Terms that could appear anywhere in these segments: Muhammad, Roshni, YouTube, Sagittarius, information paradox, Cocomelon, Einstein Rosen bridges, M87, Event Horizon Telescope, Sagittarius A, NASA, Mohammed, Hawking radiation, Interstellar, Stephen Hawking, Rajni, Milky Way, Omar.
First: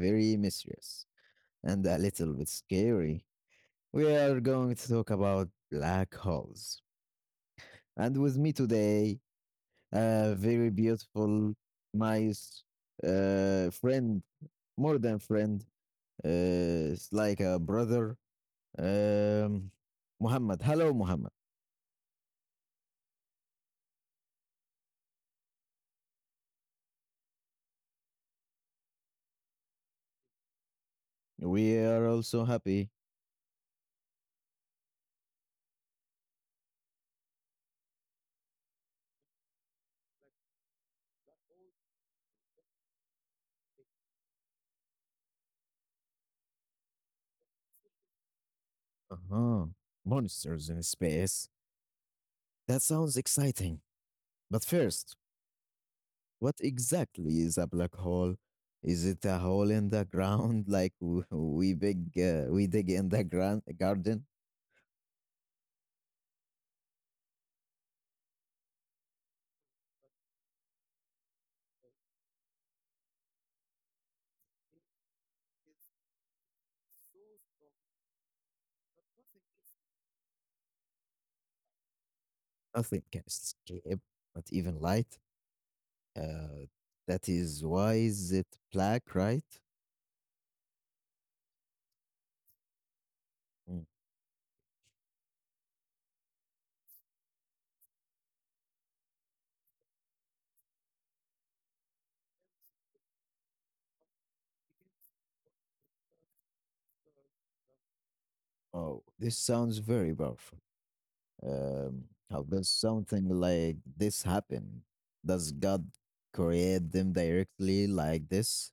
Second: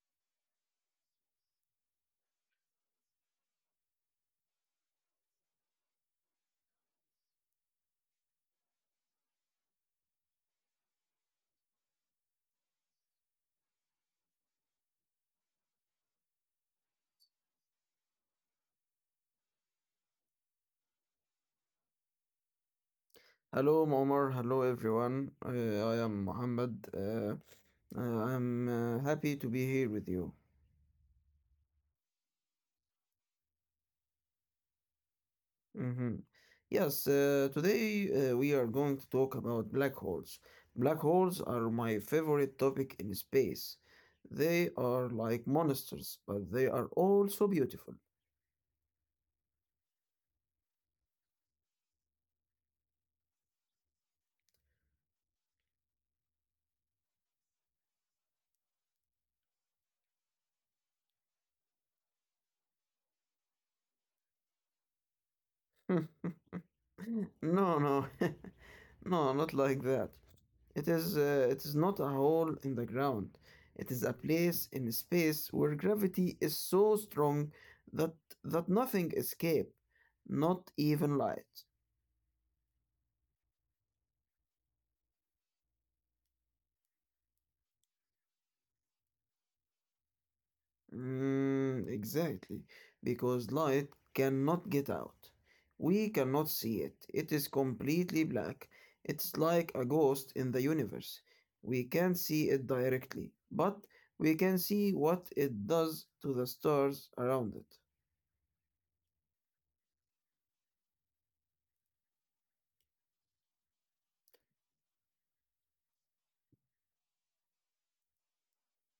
very mysterious and a little bit scary. We are going to talk about black holes. And with me today, a very beautiful, nice friend, more than friend, it's like a brother, um, Muhammad. Hello, Muhammad. Hello, Omar. Hello, everyone. I am Mohammed. Uh, I'm happy to be here with you. We are also happy. hmm Yes, today we are going to talk about black holes. Black holes are my favorite topic in space. They are like monsters, but they are also beautiful. Uh-huh. Monsters in space. That sounds exciting. But first, what exactly is a black hole? Is it a hole in the ground like we big we dig in the garden? No, no, no, not like that. It is not a hole in the ground. It is a place in space where gravity is so strong that that nothing escapes, not even light. Nothing can escape, not even light. Uh, that is why is it black, right? Mm, exactly, because light Mm. cannot get out. We cannot see it. It is completely black. It's like a ghost in the universe. We can't see it directly, but we can see what it does to the stars around it. Oh, this sounds very powerful. Um, how does something like this happen? Does God create them directly like this?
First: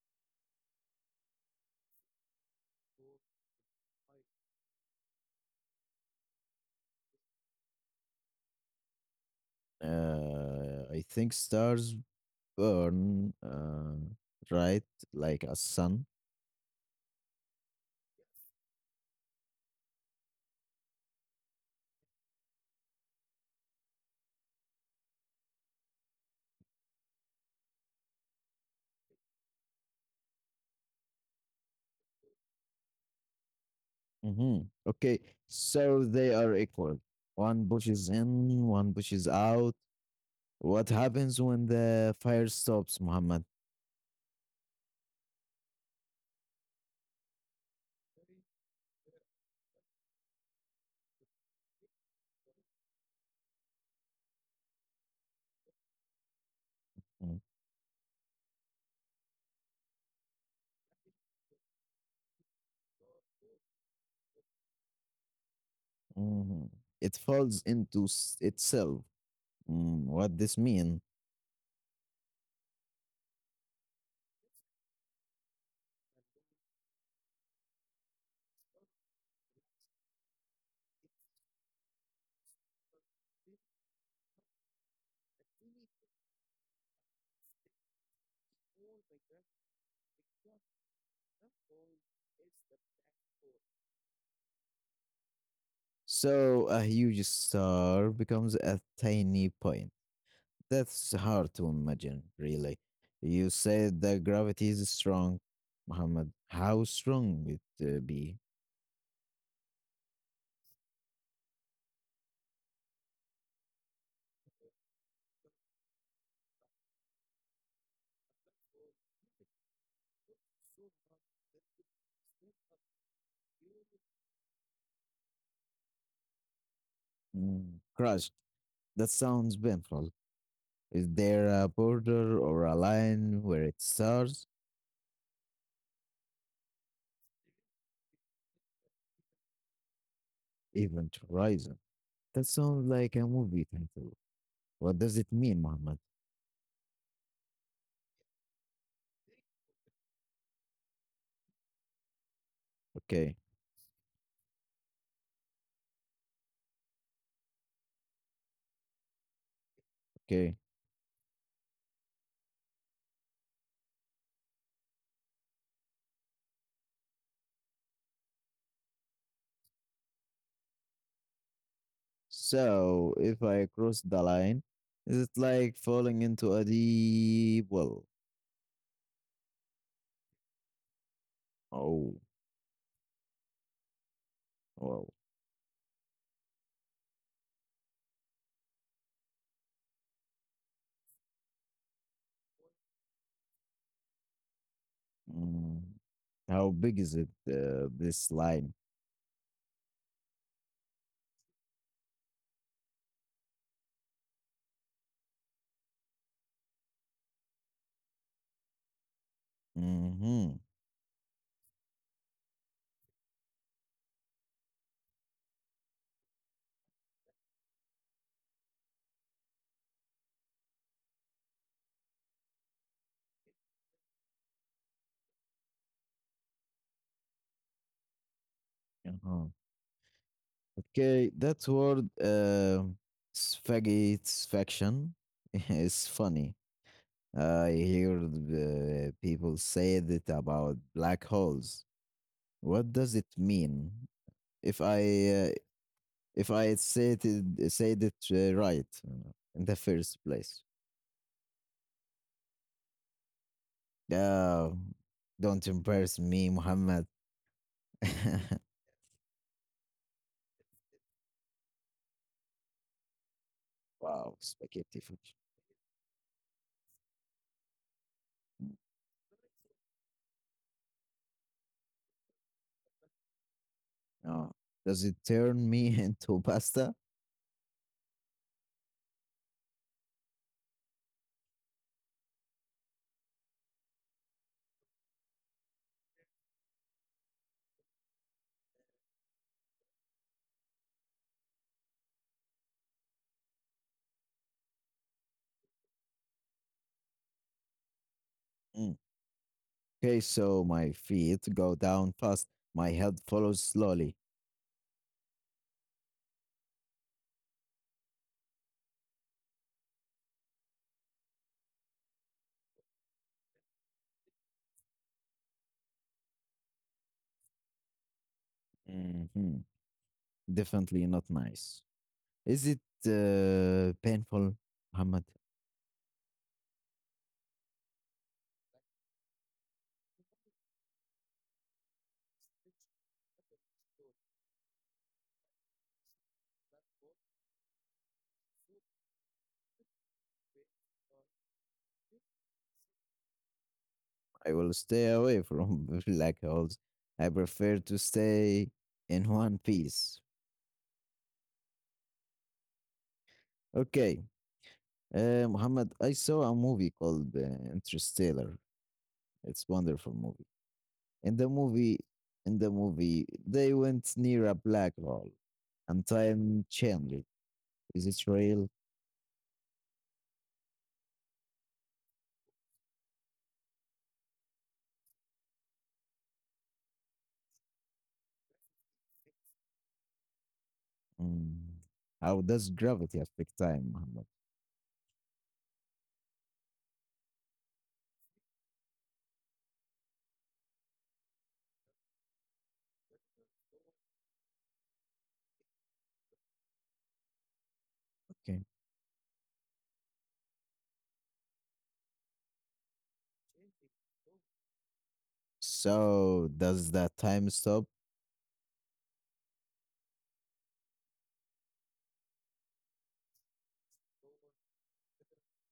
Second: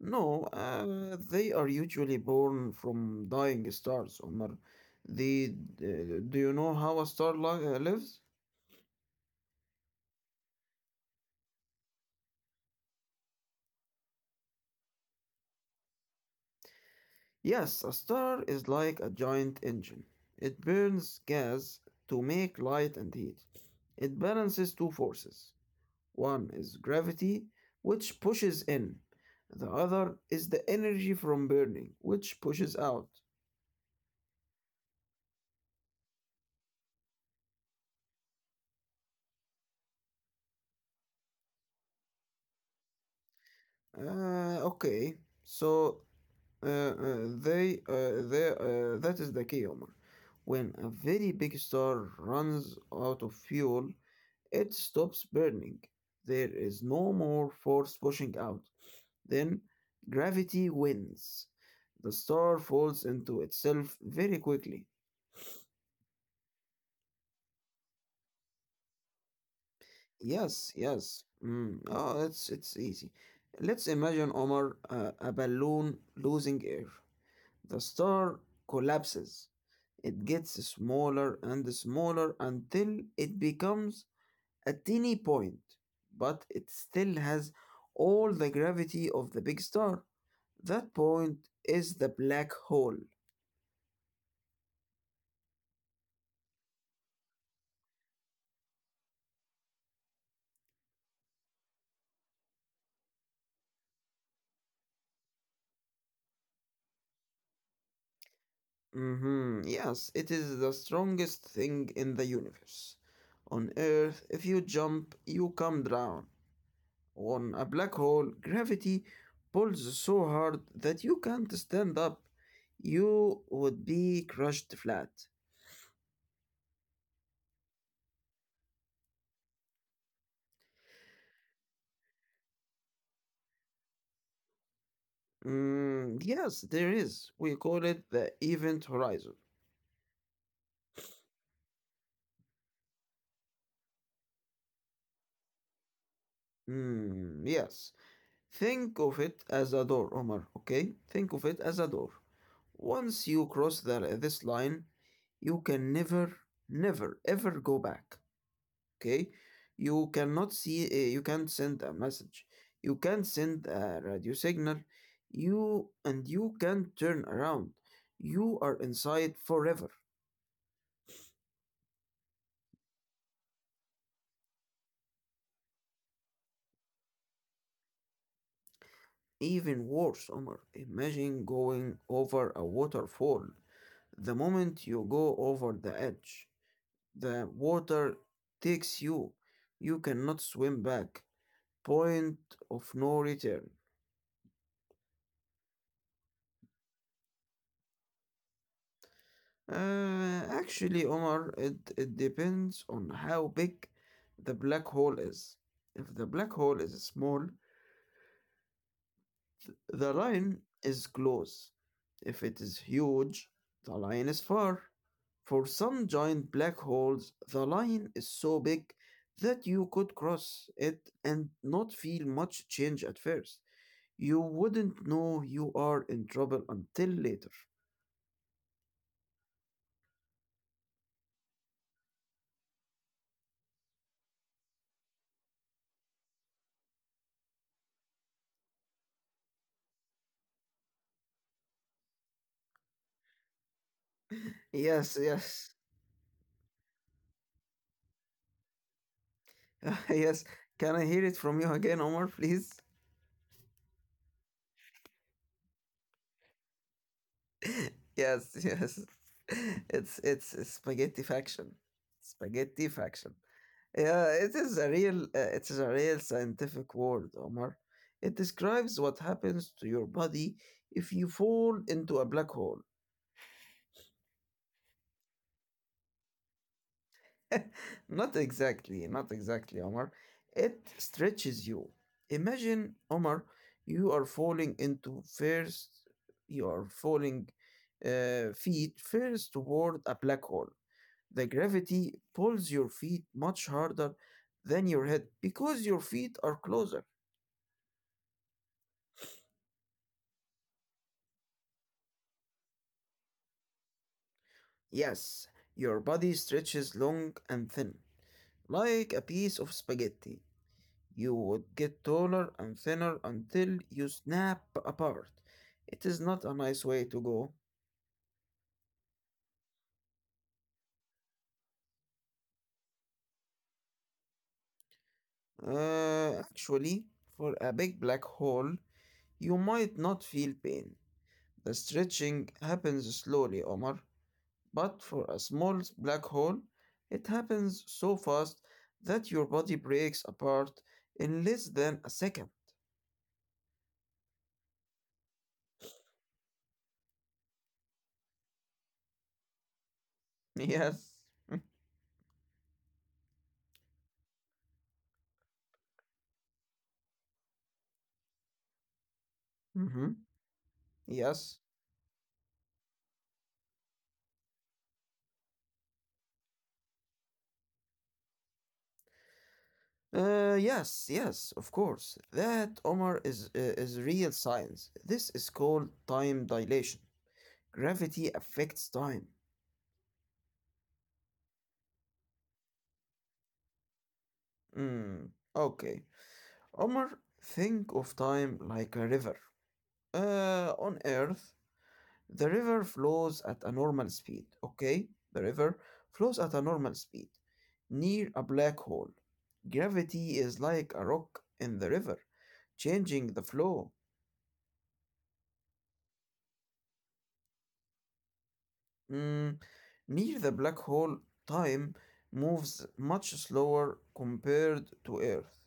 No, they are usually born from dying stars, Omar. The, uh, do you know how a star lives? I think stars burn, right? Like a sun. Yes, a star is like a giant engine. It burns gas to make light and heat. It balances two forces. One is gravity, which pushes in. The other is the energy from burning, which pushes out. Hmm. Okay, so they are equal. One pushes in, one pushes out. What happens when the fire stops, Muhammad? Okay, so that is the key, Omar. When a very big star runs out of fuel, it stops burning. There is no more force pushing out. Then gravity wins. The star falls into itself very quickly. Mm-hmm. It falls into itself. Mm, what this Yes, mean? yes. Mm. Oh, it's easy. Let's imagine Omar a balloon losing air. The star collapses. It gets smaller and smaller until it becomes a teeny point, but it still has all the gravity of the big star. That point is the black hole. So a huge star becomes a tiny point. That's hard to imagine, really. You said that gravity is strong, Muhammad. How strong it be? Yes, it is the strongest thing in the universe. On Earth, if you jump, you come down. On a black hole, gravity pulls so hard that you can't stand up. You would be crushed flat. Mm, crushed. That sounds painful. Is there a border or a line where it starts? Mm, yes, there is. We call it the event horizon. Event horizon. That sounds like a movie title. What does it mean, Muhammad? Mm, yes. Think of it as a door, Omar, okay? Think of it as a door. Once Okay, you cross this line, you can never, never, ever go back, okay? You cannot okay. see, you can't send a message. You can't send a radio signal. And you can't turn around. You are inside forever. So if I cross the line, is it like falling into a deep well? Even worse, Omar, imagine going Oh, over a waterfall. The moment you well. go over the edge, the water takes you. You cannot swim back. Point of no return. Mm. How big is it, this line? Actually, Omar, it depends on how big the black hole is. If the black hole is small, the Mm-hmm. line is close. If it is huge, the line is far. For some giant black holes, the line is so big that you could cross it and not feel much change at first. You wouldn't know you are in trouble until later. Uh-huh. Okay, that word, satisfaction, is funny. I hear the people say that about black holes. What does it mean? If I Yes, uh, yes, if I said it right in the first yes. place. Can I hear it from you again, Omar, please? Oh, don't embarrass me, Muhammad. Yes, yes. It's a spaghetti faction. Spaghetti faction. Yeah, Wow, it is spaghetti. It is a real scientific word, Omar. It describes what happens to your body if you fall into a black hole. Uh, does it turn me into pasta? Not exactly, not exactly, Omar. It stretches you. Imagine, Omar, you are falling into first, you are falling feet first toward a black hole. The gravity pulls your feet much harder than your head because your feet are closer. Mm. Okay, so my feet go down fast, my head follows slowly. Yes, your body stretches long and thin, like a piece of spaghetti. You would get taller and thinner until you snap apart. It is not a nice way to go. Hmm. Definitely not nice. Is it painful, Muhammad? Actually, for a big black hole, you might not feel pain. The stretching happens slowly, Omar, but for a small black hole, it happens so fast that your body breaks apart in less than a second. I will stay away from black holes. I prefer to stay in one piece. Yes. Okay, Muhammad, I saw a movie called Interstellar. It's Mm-hmm. wonderful movie. In the Yes. movie, in the movie, they went near a black hole, and time changed. Is it real? Yes, yes, of course. That, Omar, is real science. This is called time dilation. Gravity affects time. Mm. How does gravity affect time, Muhammad? Hmm. Okay. Omar, think of time like a river. On Earth, the river flows at a normal speed. Okay? The river flows at a normal speed near a Okay. black hole. Gravity is like a rock in the river, changing the flow. So does that time stop? Mm, near the black hole, time moves much slower compared to Earth.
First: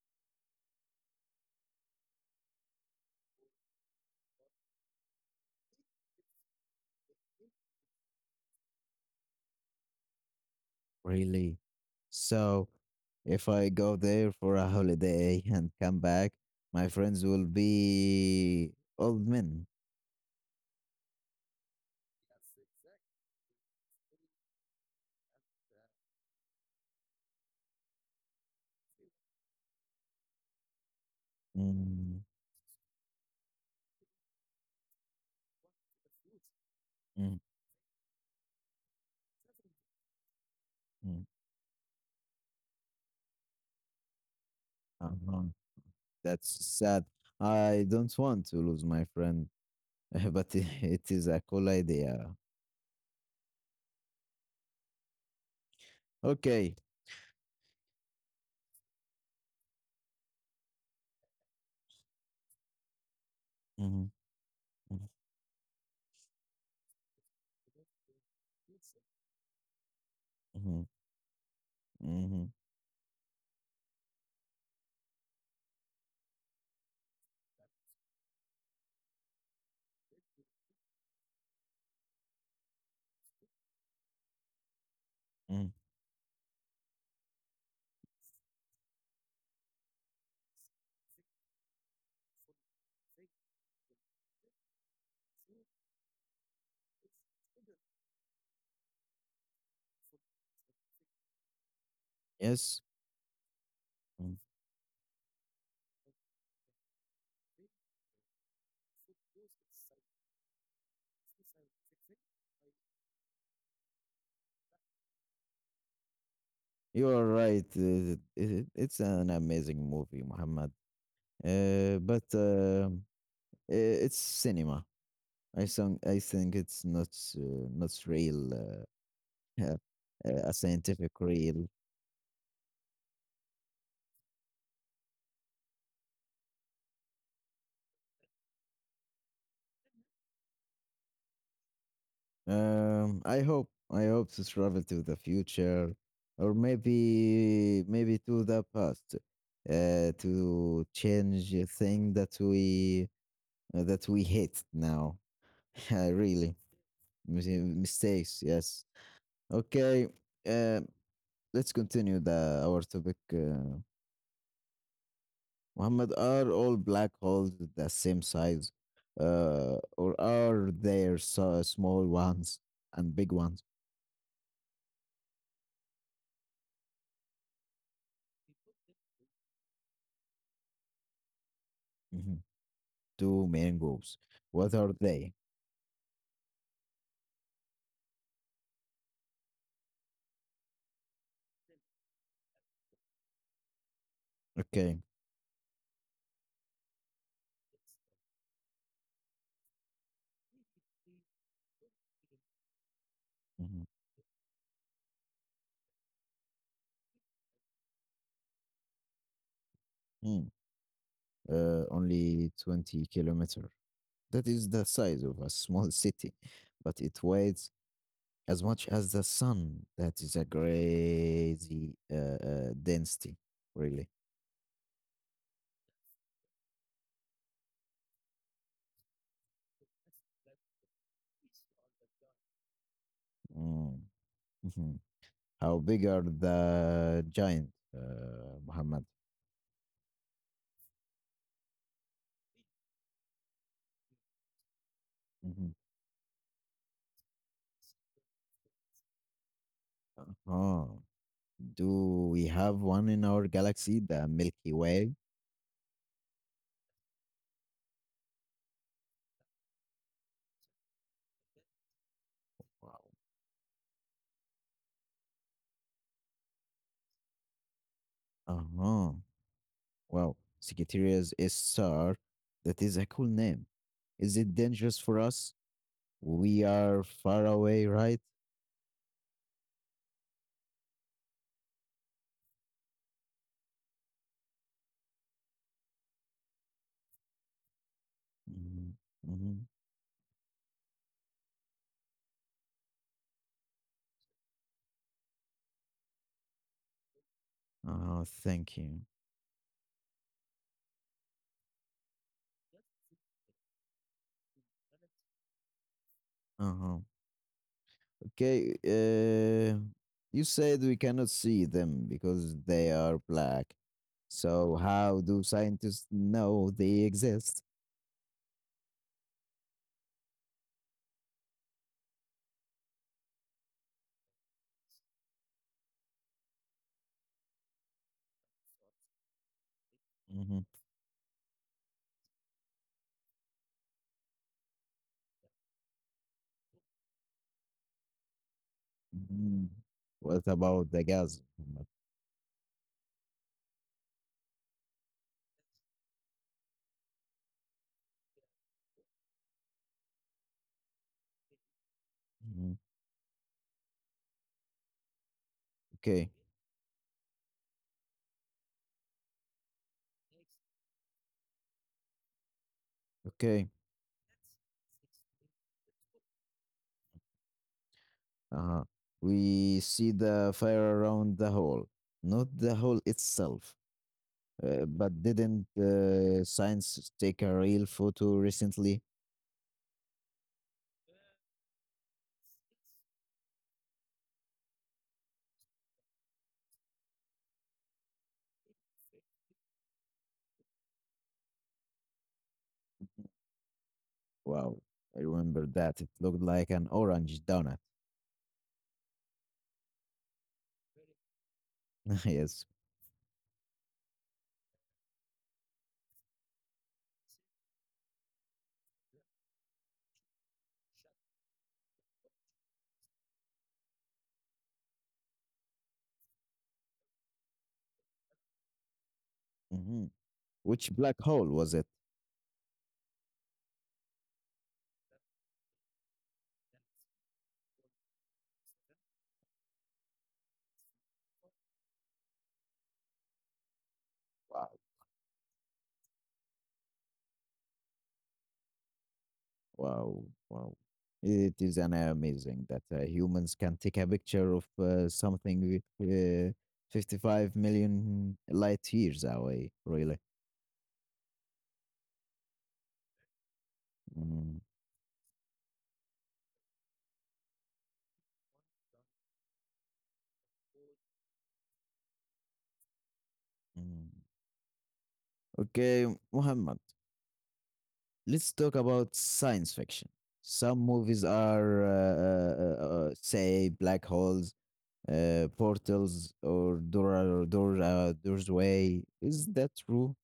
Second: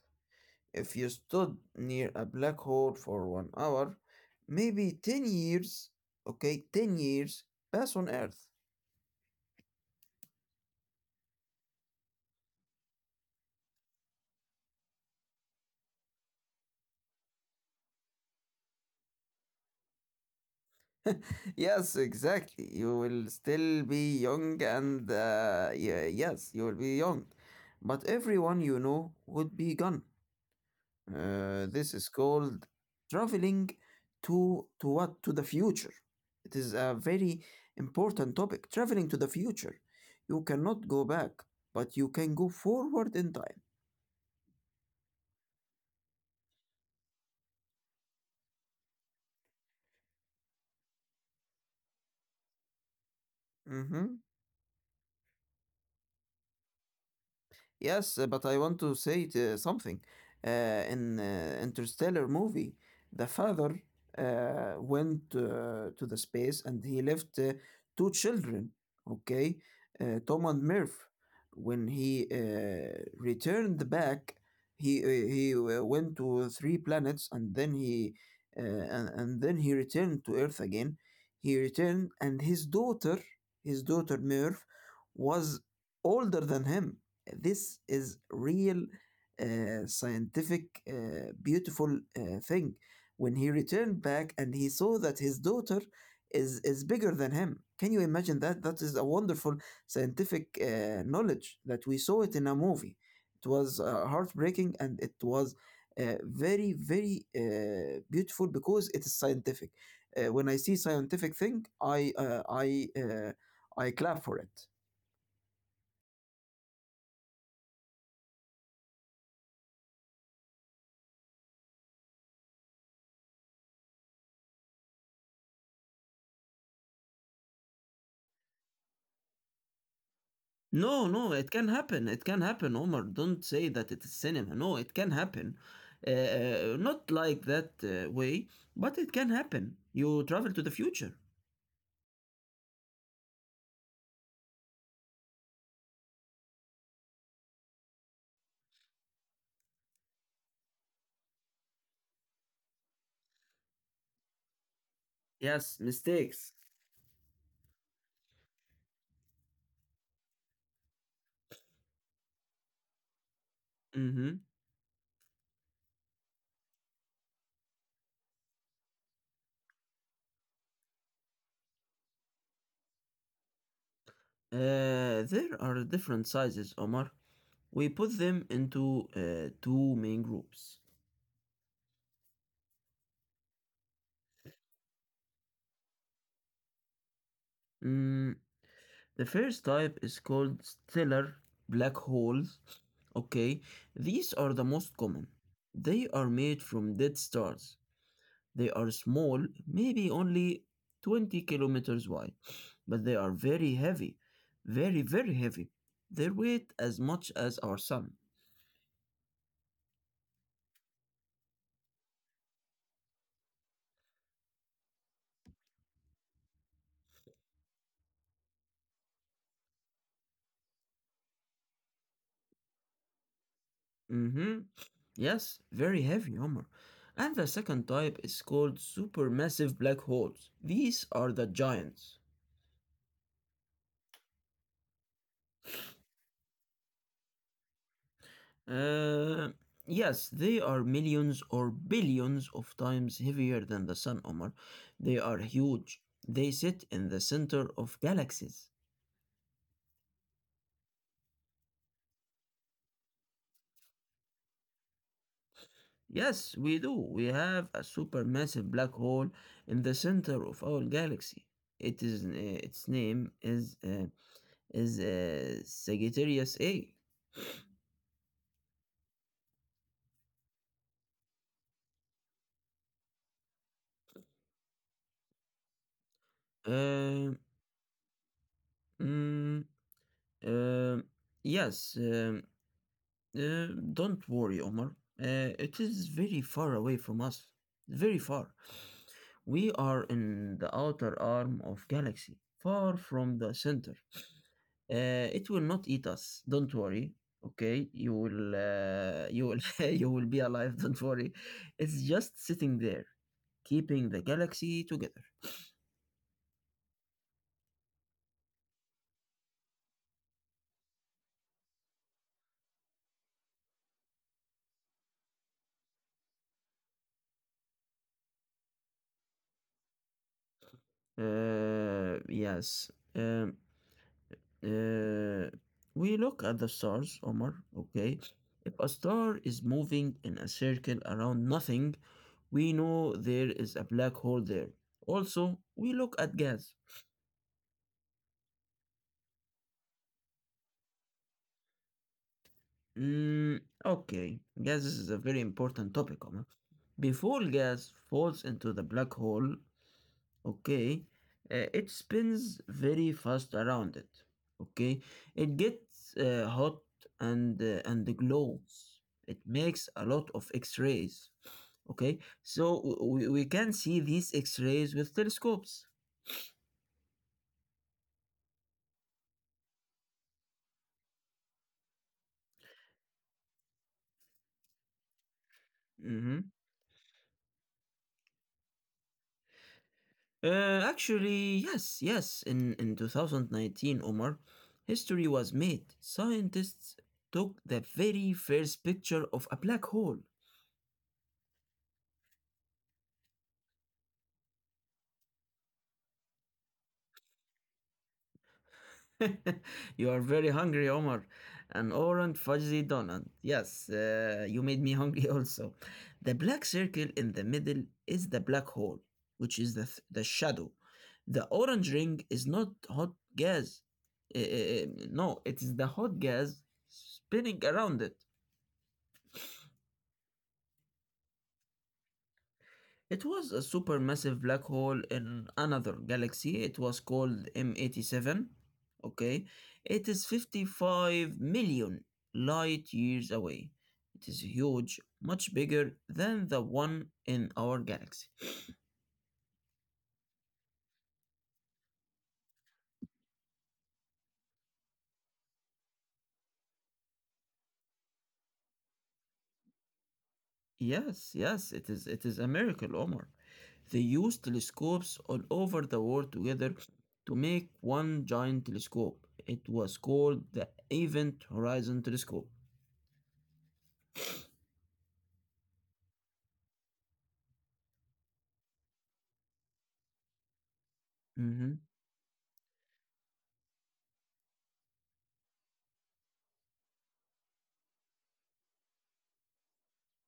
If you stood near a black hole for 1 hour, maybe 10 years, okay, 10 years pass on Earth. Really? So, if I go there for a holiday and come back, my friends will be old men. Yes, exactly. You will still be young and, yeah, yes, you will be young. But everyone you know would be gone. This is Mm, called traveling to the future. It is a mm, very important topic. Traveling to the future, you cannot go mm. back, but you can go forward in time. Uh-huh. That's sad. I don't want to lose my friend, but it is a cool idea. Mm-hmm. Okay. Yes, but I want to say something. Uh, in Interstellar movie, the father Hmm. Went to the space and he left two children, okay, Tom and Hmm. Murph. When he Hmm. Returned back, he went to three planets and then he returned to Earth again. He returned and his daughter Murph, was Hmm. older than him. This is real scientific, beautiful thing. When he returned back and he saw that his daughter is bigger than him. Can you imagine that? That is a wonderful scientific knowledge that we saw it in a movie. Yes. It was Mm. heartbreaking and it was very very beautiful because it is scientific. When I see scientific thing, I clap for it. You are right. It's an amazing movie, Muhammad. But i- it's cinema. I think it's not not real, uh, a No, scientific no, it can real. happen. It can happen, Omar. Don't say that it is cinema. No, it can happen. Not like that way, but it can happen. You travel to the future. I hope to travel to the future, or maybe to the past, to change a thing that we hate now. Yes, mistakes. really, mis- mistakes. Yes. Okay. Uh, let's continue the our topic. Mm-hmm. Muhammad, are all black holes the same size, or are there so small ones and big ones? There are different sizes, Omar. We put them into two main groups. Mhm. Two main groups. What are they? Mm, The first type is called stellar black holes. Okay, these are the most Okay. common. They are made from dead stars. They are small, maybe only 20 kilometers wide, but they are very Mhm. heavy, very, very heavy. They weight as much as our sun. Hmm. Only 20 kilometer. That is the size of a small city, but it weighs as much as the sun. That is a crazy density, really. Mm-hmm. Yes, very heavy, Omar. And the second type is called supermassive black holes. These are the giants. Mm. Mhm. How big are the giant, Muhammad? Uh, yes, they are millions or billions of times heavier than the Sun, Omar. They are Mhm. huge. They sit in the center of galaxies. Uh-huh. Do we have one in our galaxy, the Milky Way? Yes, we do. We have a supermassive black hole in the center of our galaxy. It is its Wow. name is Sagittarius A. Uh-huh. Wow. Sagittarius is star. That is a cool name. Is it dangerous for us? We are Uh, far away, right? mm, uh, yes. Uh, don't worry, Omar. It is very far away from us. Very far. Mm-hmm. Mm-hmm. We are in the outer arm of galaxy, far from the center. It will not eat us. Don't worry. Okay, Uh-huh. Thank you. You will be alive. Don't worry. It's just sitting there, keeping the galaxy together. Uh-huh. Okay. You said we cannot see them because they are black. So how do scientists know they exist? Yes. Uh, we look at the stars, Omar, okay? If a star is moving in a Mm-hmm. circle around nothing, we know there is a black hole there. Also, we look at gas. Mhm. What about the gas? Mm, okay, gases is a very important topic, Omar. Before gas falls into the black hole, okay, it spins Mhm. very fast around it, okay, it gets Okay, hot and glows. It makes a lot of x-rays, okay, so we okay. can see these x-rays with telescopes. Uh-huh. We see the fire around the hole, not the hole itself. But didn't hmm science take a real photo recently? Actually, yes, yes, in 2019, Omar, history was made. Scientists took the very first picture of a black hole. Wow, I remember that. It looked like an orange donut. You are very hungry, Omar. An orange Yes. fudgy donut. Yes, you made me hungry also. The black circle in the middle is the black hole, which is the shadow. The orange ring is not hot gas. No, it is the hot gas spinning around it. Hmm. Which black hole was it? It was a supermassive black hole in another galaxy. It was called M87. Okay. It is 55 million light years away. It is Wow. huge, much bigger than the one in our galaxy. Wow, wow. It is an amazing that humans can take a picture of something with, 55 million light years away, really. Yes, yes, it is a miracle, Omar. They used Mm, telescopes all over the world together to make one giant telescope. It was called the Event Horizon Telescope. mm. Okay, Muhammad, let's talk about science fiction. Some movies Mhm. are, say, black holes, portals, or door, doorway. Is that true?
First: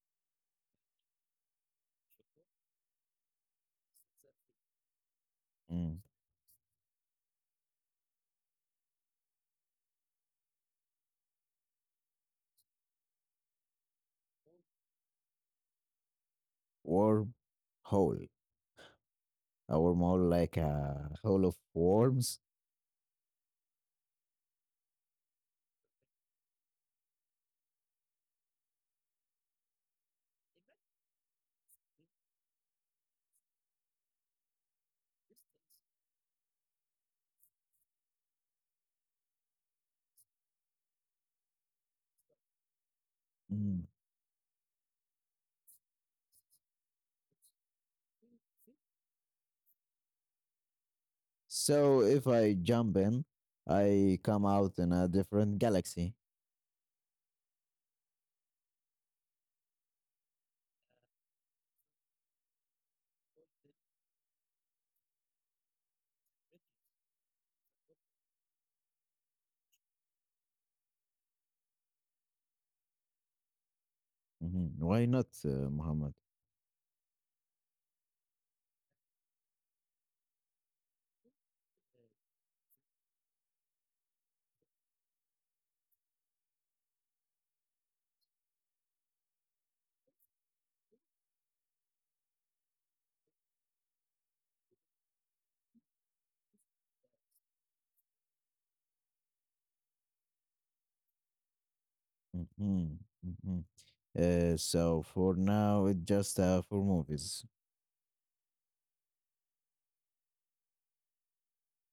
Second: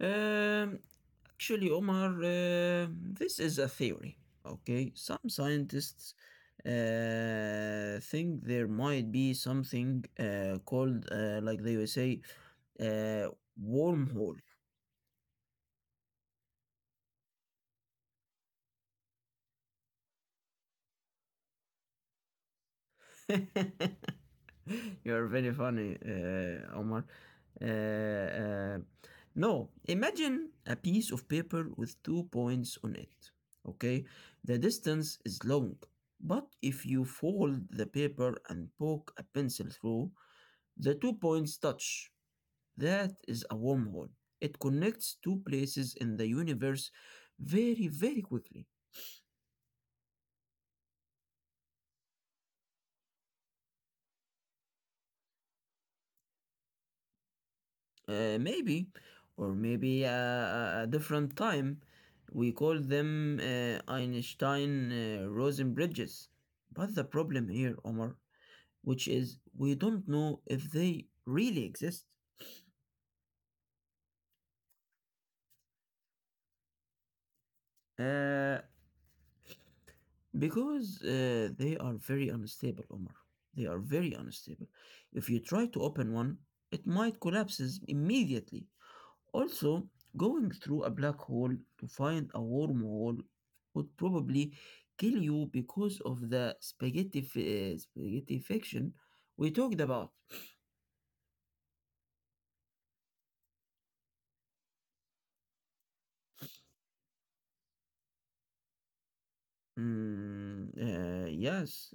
Um, Actually, Omar, this is a theory. Okay, some Mm. scientists think there might be something called like they would say, uh, wormhole. Or hole? Uh, or more like a hole of worms. You're very funny, Omar. Uh, uh, no, imagine a piece of paper with two points on it. Okay, the distance is long, but if you fold the paper and poke a pencil through, the two points touch. That is a Mm. wormhole. It connects two places in the universe very, very quickly. So if I jump in, I come out in a different galaxy. Maybe, or maybe a different time. We call them Einstein Rosen bridges. But the problem here, Omar, which is we don't know if they really exist. Mhm. Why not, Muhammad? Uh, because they are very unstable, Omar. They are very unstable. If you try to open one, it might collapses immediately. Also, going through a black hole to find a wormhole would probably kill you because of the spaghetti fiction we talked about. Mhm, mhm. So for now, it's just for movies. Mm, yes,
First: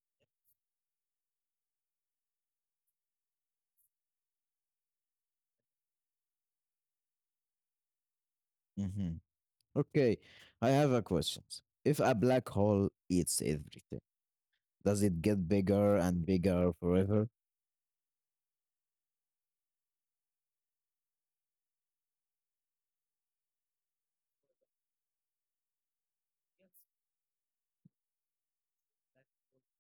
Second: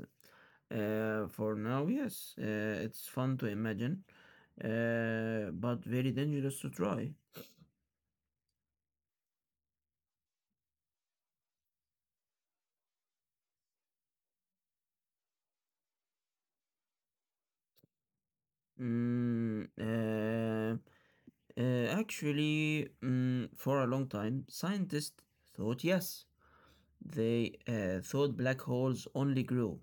for now, yes. It's fun to imagine, but very dangerous to try. Mhm. Okay, I have a question. If a black hole eats everything, does it get bigger and bigger forever? Mm, uh, actually, for a long time, scientists thought yes. They thought black holes only grew,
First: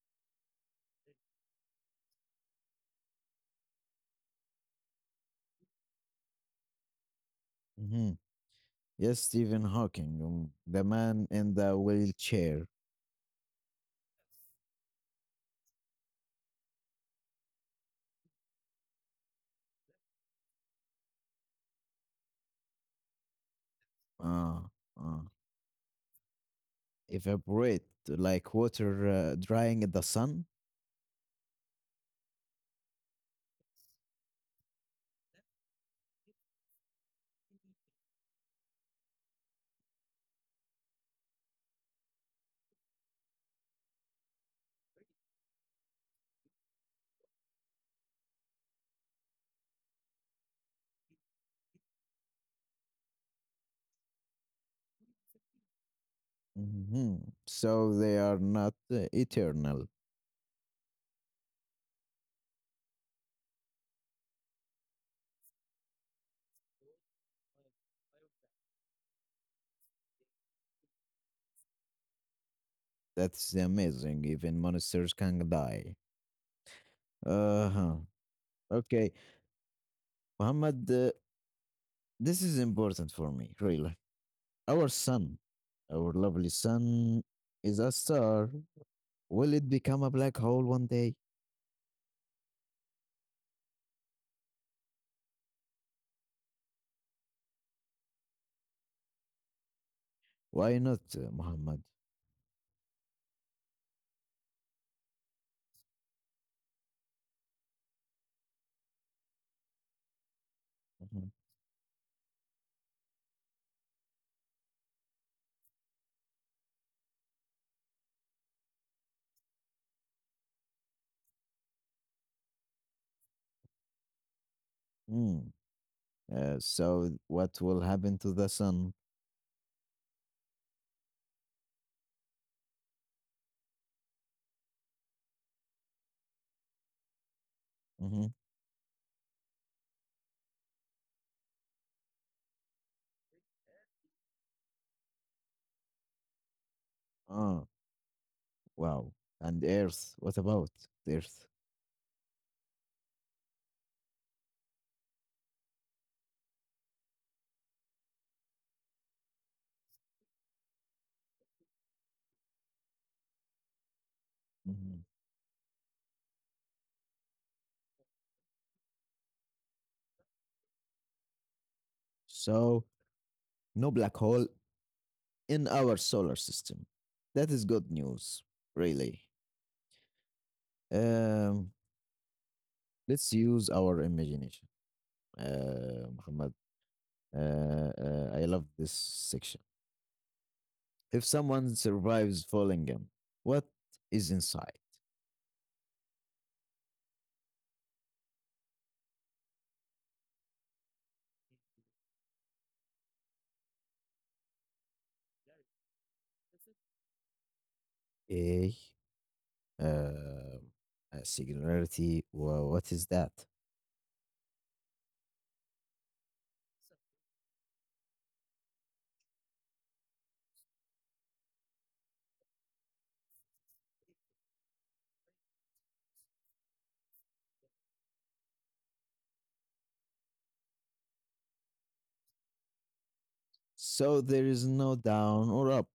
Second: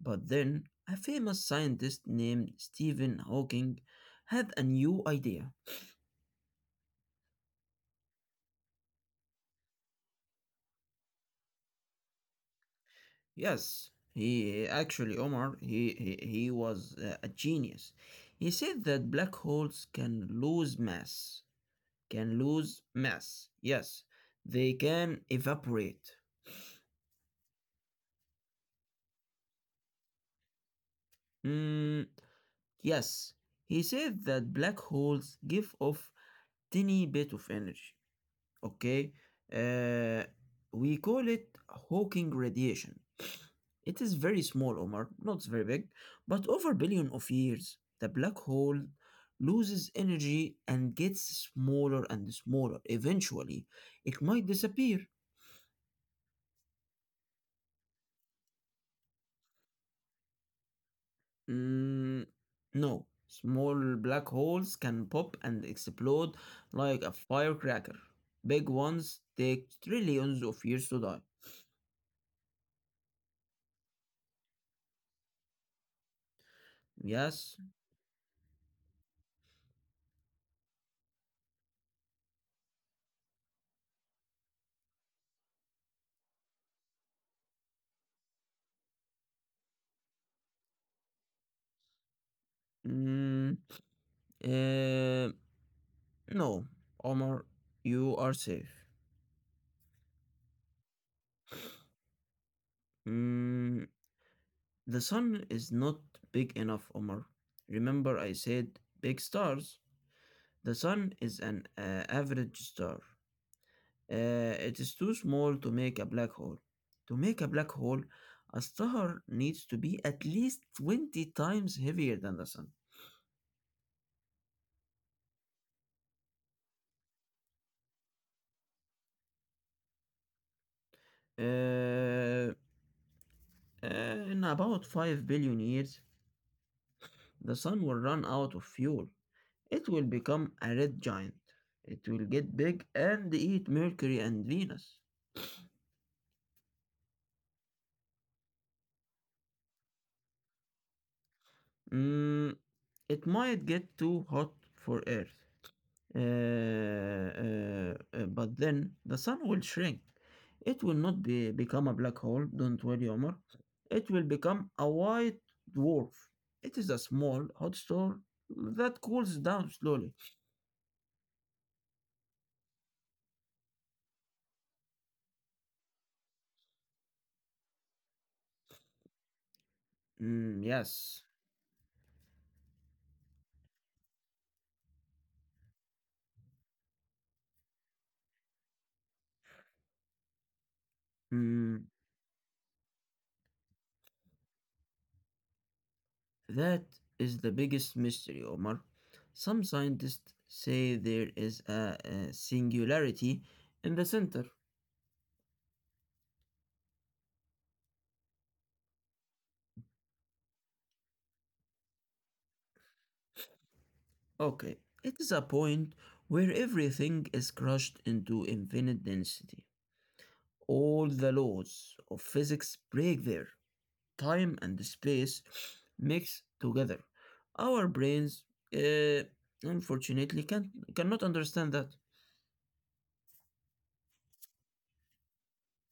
but then a famous scientist named Stephen Hawking had a new idea. Mhm. Yes, Stephen Hawking, the man in the wheelchair. Yes, he actually, Omar, he was a genius. He said that black holes can lose mass. Can lose mass. Yes, Ah, they ah. can evaporate. Evaporate like water drying in the sun. Mm, yes, he said that black holes give off tiny bit of energy. Okay, uh, we call it Hawking radiation. It is very small, Omar, not very big, but over a billion of years, the black hole loses energy and gets smaller and smaller. Eventually it might disappear. Mhm. So they are not eternal. Mm, no, small black holes can pop and explode like a firecracker. Big ones take trillions of years to die. That's amazing. Even monsters can die. Yes. Uh huh. Okay, Muhammad, this is important for me, really. Our sun, our lovely sun, is a star. Will it become a black hole one day? mm, uh, No, Omar, you are safe. Why not, Muhammad? Mm, the sun is not big enough, Omar. Remember, I said big stars. The sun Mhm. is an average star. It is too small to make a black hole. To make a black hole, a star needs to be at least 20 times heavier than the sun. Mm. So, what will happen to the sun? Uh, uh, in about 5 billion years, the sun will Mm-hmm. run out of fuel. It will become a red giant. It will get big and eat Mercury and Venus. Ah. Wow. And Earth, what about the Earth? Mm, it might get too hot for Earth. Uh, uh, but then the sun will shrink. It will not be, become a black hole. Don't worry, Omar. It will become Mhm. a white dwarf. It is a small hot star that cools down slowly. So, no black hole in our solar system. That is good news, really. Mm, yes. Um, let's use our imagination. Muhammad, I love this section. If someone Mm, survives falling what is inside? that is the biggest mystery, Omar. Some scientists say there is a singularity in the center. A, uh, a singularity. Well, what is that? Okay, it is a point where everything is crushed into infinite density. All the laws of physics break there. Time and space mix together. Our brains, uh, unfortunately, cannot understand that. So there is no down or up.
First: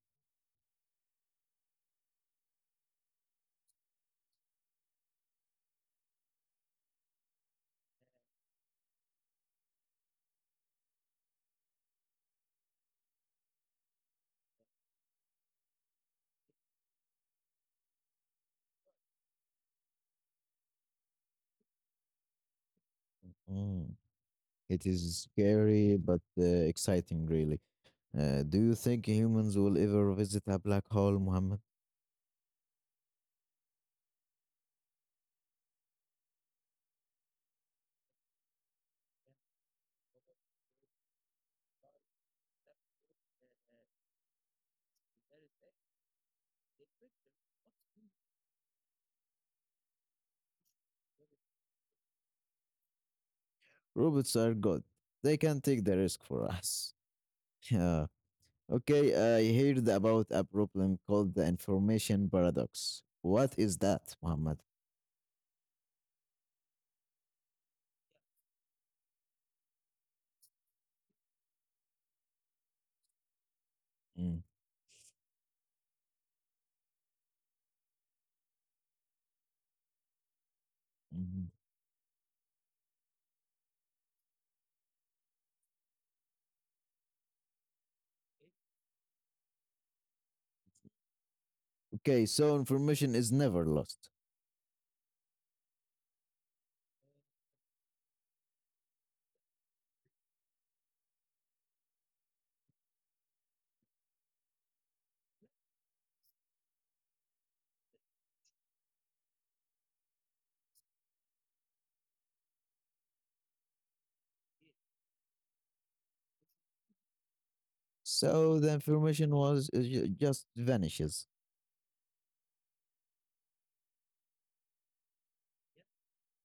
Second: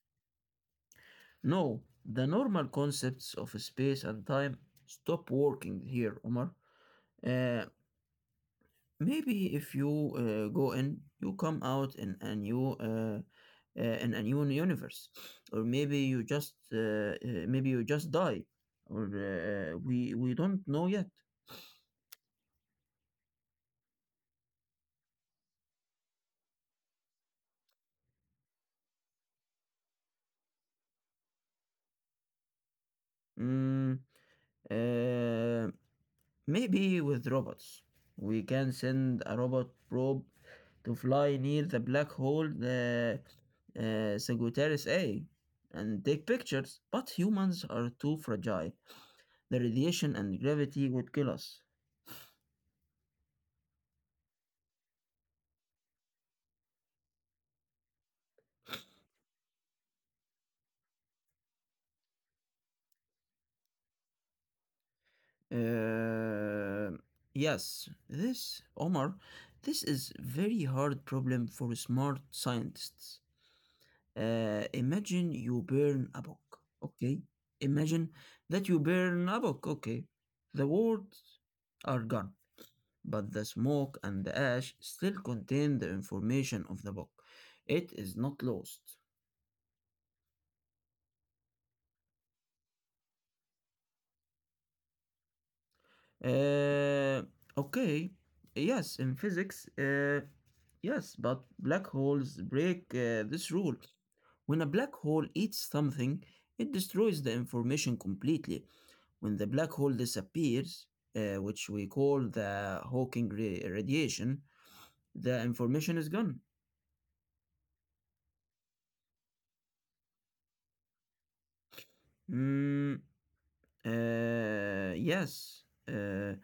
No, the normal concepts of space and time stop working here, Omar. Uh, maybe if you go in, you come out in a new universe, or maybe you just die, or we don't know yet. Mm. It is scary but exciting, really. Do you think humans will ever visit a black hole, Muhammad? Mm, uh, Maybe with robots. We can send a robot probe to fly near the black hole the Sagittarius A and take pictures, but humans are too fragile. The radiation and gravity would kill us. Robots are good. They can take the risk for us. Yeah. Okay, I heard about a problem called the information paradox. What is that, Muhammad? Uh, yes, this is very hard problem for smart scientists. Mm, Imagine you burn a book. Okay. Imagine that you burn a book. Okay. The words mhm. are gone, but the smoke and the ash still contain the information of the book. It is not lost. Okay, so information is never lost. Uh, okay. Yes, in physics, yes, but black holes break this rule. When a black hole eats something, it destroys the information completely. When the black hole disappears, which we call the radiation, the information is gone. So the information was just vanishes. Mm, yes.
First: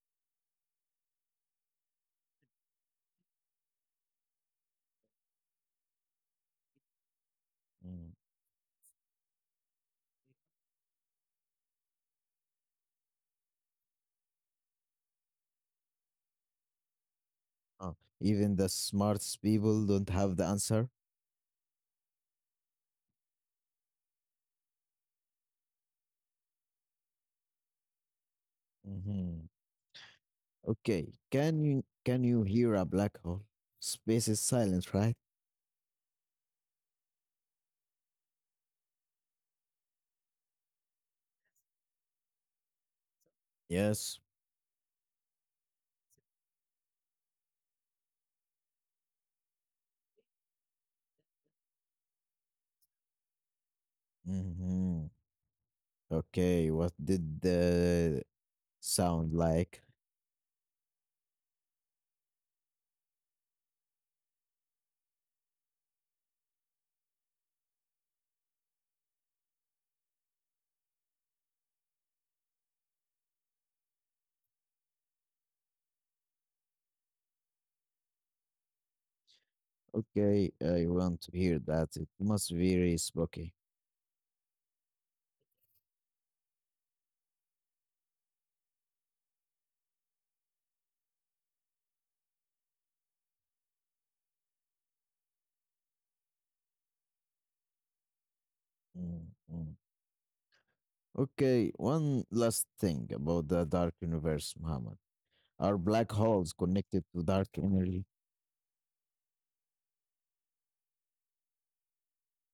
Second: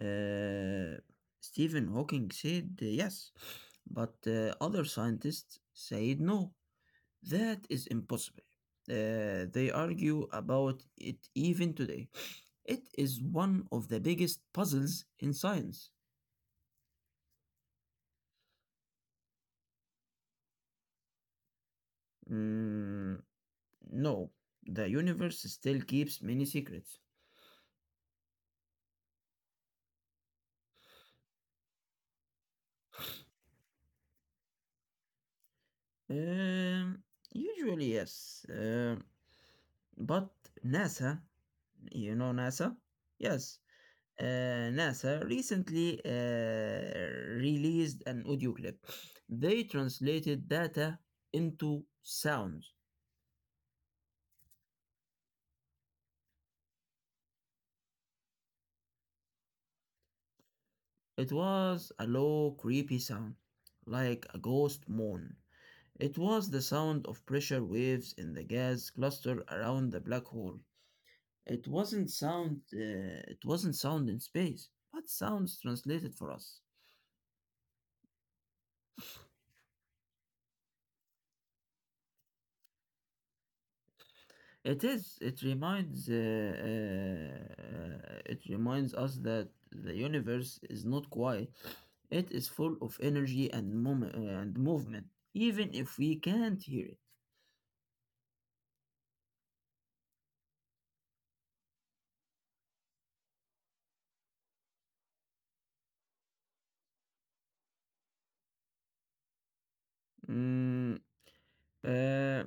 uh, Stephen Hawking said yes, but other scientists said no. That is Mm. impossible. They argue about it even today. It is one of the biggest puzzles in science. Oh, even the smartest people don't have the answer. Mm, no, the universe still keeps many secrets. Mhm. Okay, can you hear a black hole? Space is silent, right? Um, usually, yes. But NASA, you know NASA? Yes. Yes. Uh, NASA recently released an audio clip. They translated data into sounds. Hmm. Okay, what did the sound like? It was a low, creepy sound, like a ghost moan. It was the sound of pressure waves in the gas cluster around the black hole. It wasn't sound. It wasn't sound in space, but sounds translated for us. Okay, I want to hear that. It must be very spooky. It is. It reminds us that the universe is not quiet. It is full of energy and and movement, even if we can't hear it. Mhm. Okay, one last thing about the dark universe, Muhammad. Are black holes connected to dark energy? Mm, uh, uh,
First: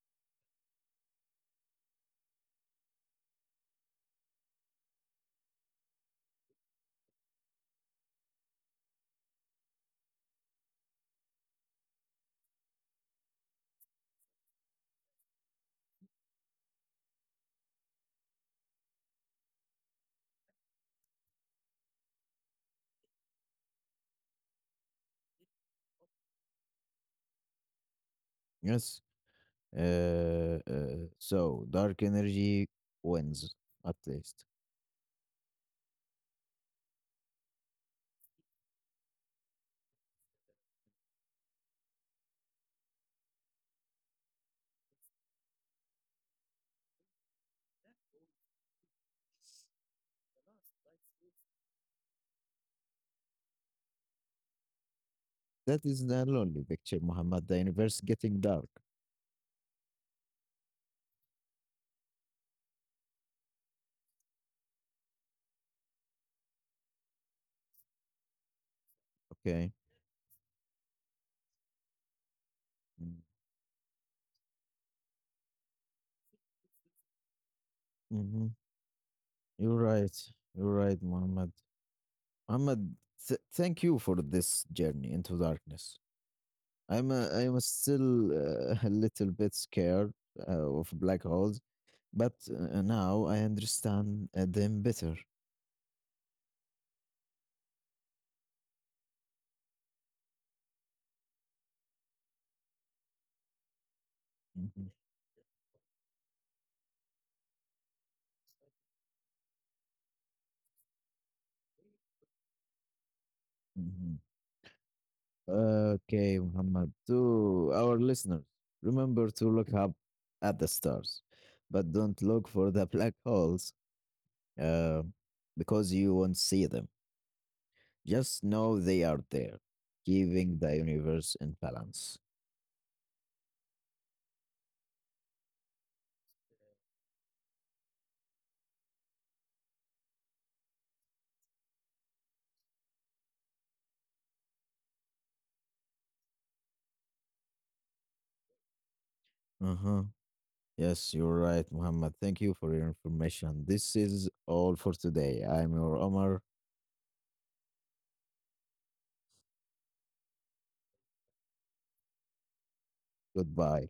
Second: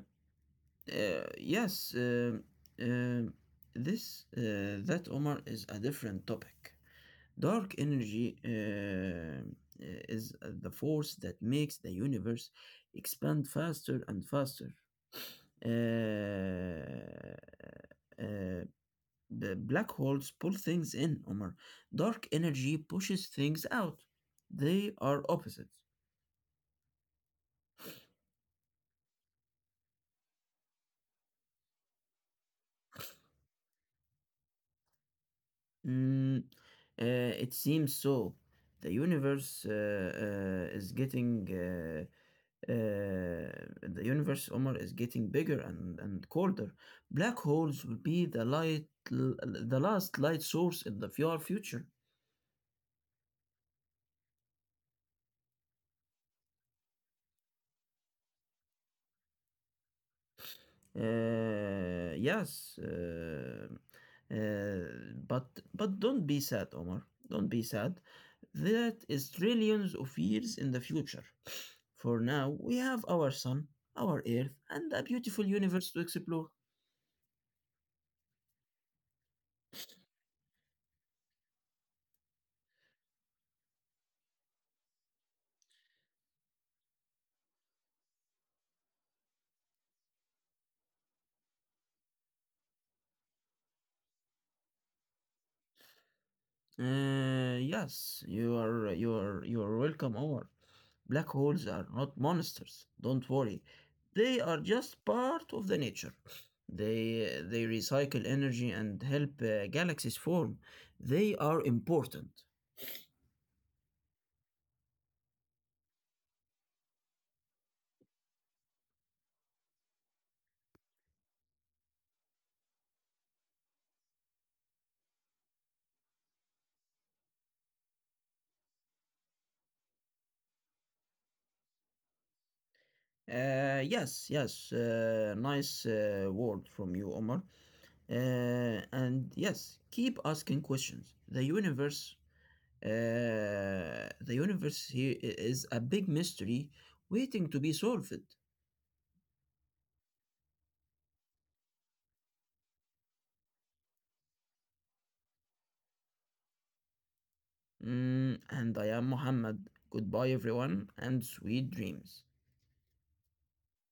yes. Um, this that, Omar, is a different topic. Dark energy is the force that makes the universe expand faster and faster. Uh, uh, the black holes pull things in, Omar. Dark energy pushes things out. They are opposites. Yes. So dark energy wins, at least. Mm, uh, it seems so. The universe uh, uh, is getting uh, uh, the universe, Omar, is getting bigger and colder. Black holes will be the light, the last light source in the far future. That is the lonely picture, Muhammad. The universe getting dark. Uh, yes, uh, but but don't be sad, Omar. Don't be sad. That is Okay. trillions of years in the future. For now, we have our sun, our earth, and a beautiful universe to explore. Mm-hmm. You're right. You're right, Muhammad. Muhammad, thank you for this journey into darkness. I'm still a little bit scared of black holes, but now I understand them better. Yes, you are welcome, Omar. Black holes are not monsters. Don't worry. They are Mhm, just part of the nature. They recycle energy and help galaxies form. They are important. mhm. Okay, Muhammad. To our listeners, remember to look up at the stars, but don't look for the black holes. Uh, because you won't see them. Just know they are there, keeping the universe in balance. Yes, yes. Nice word from you, Omar. And yes, keep asking questions. Uh, the universe here is a big mystery waiting to be solved. Uh huh. Yes, you're right, Muhammad. Thank you for your information. This is all for today. I'm your Omar. Mm, and I am Muhammad. Goodbye, everyone, and sweet dreams. Goodbye.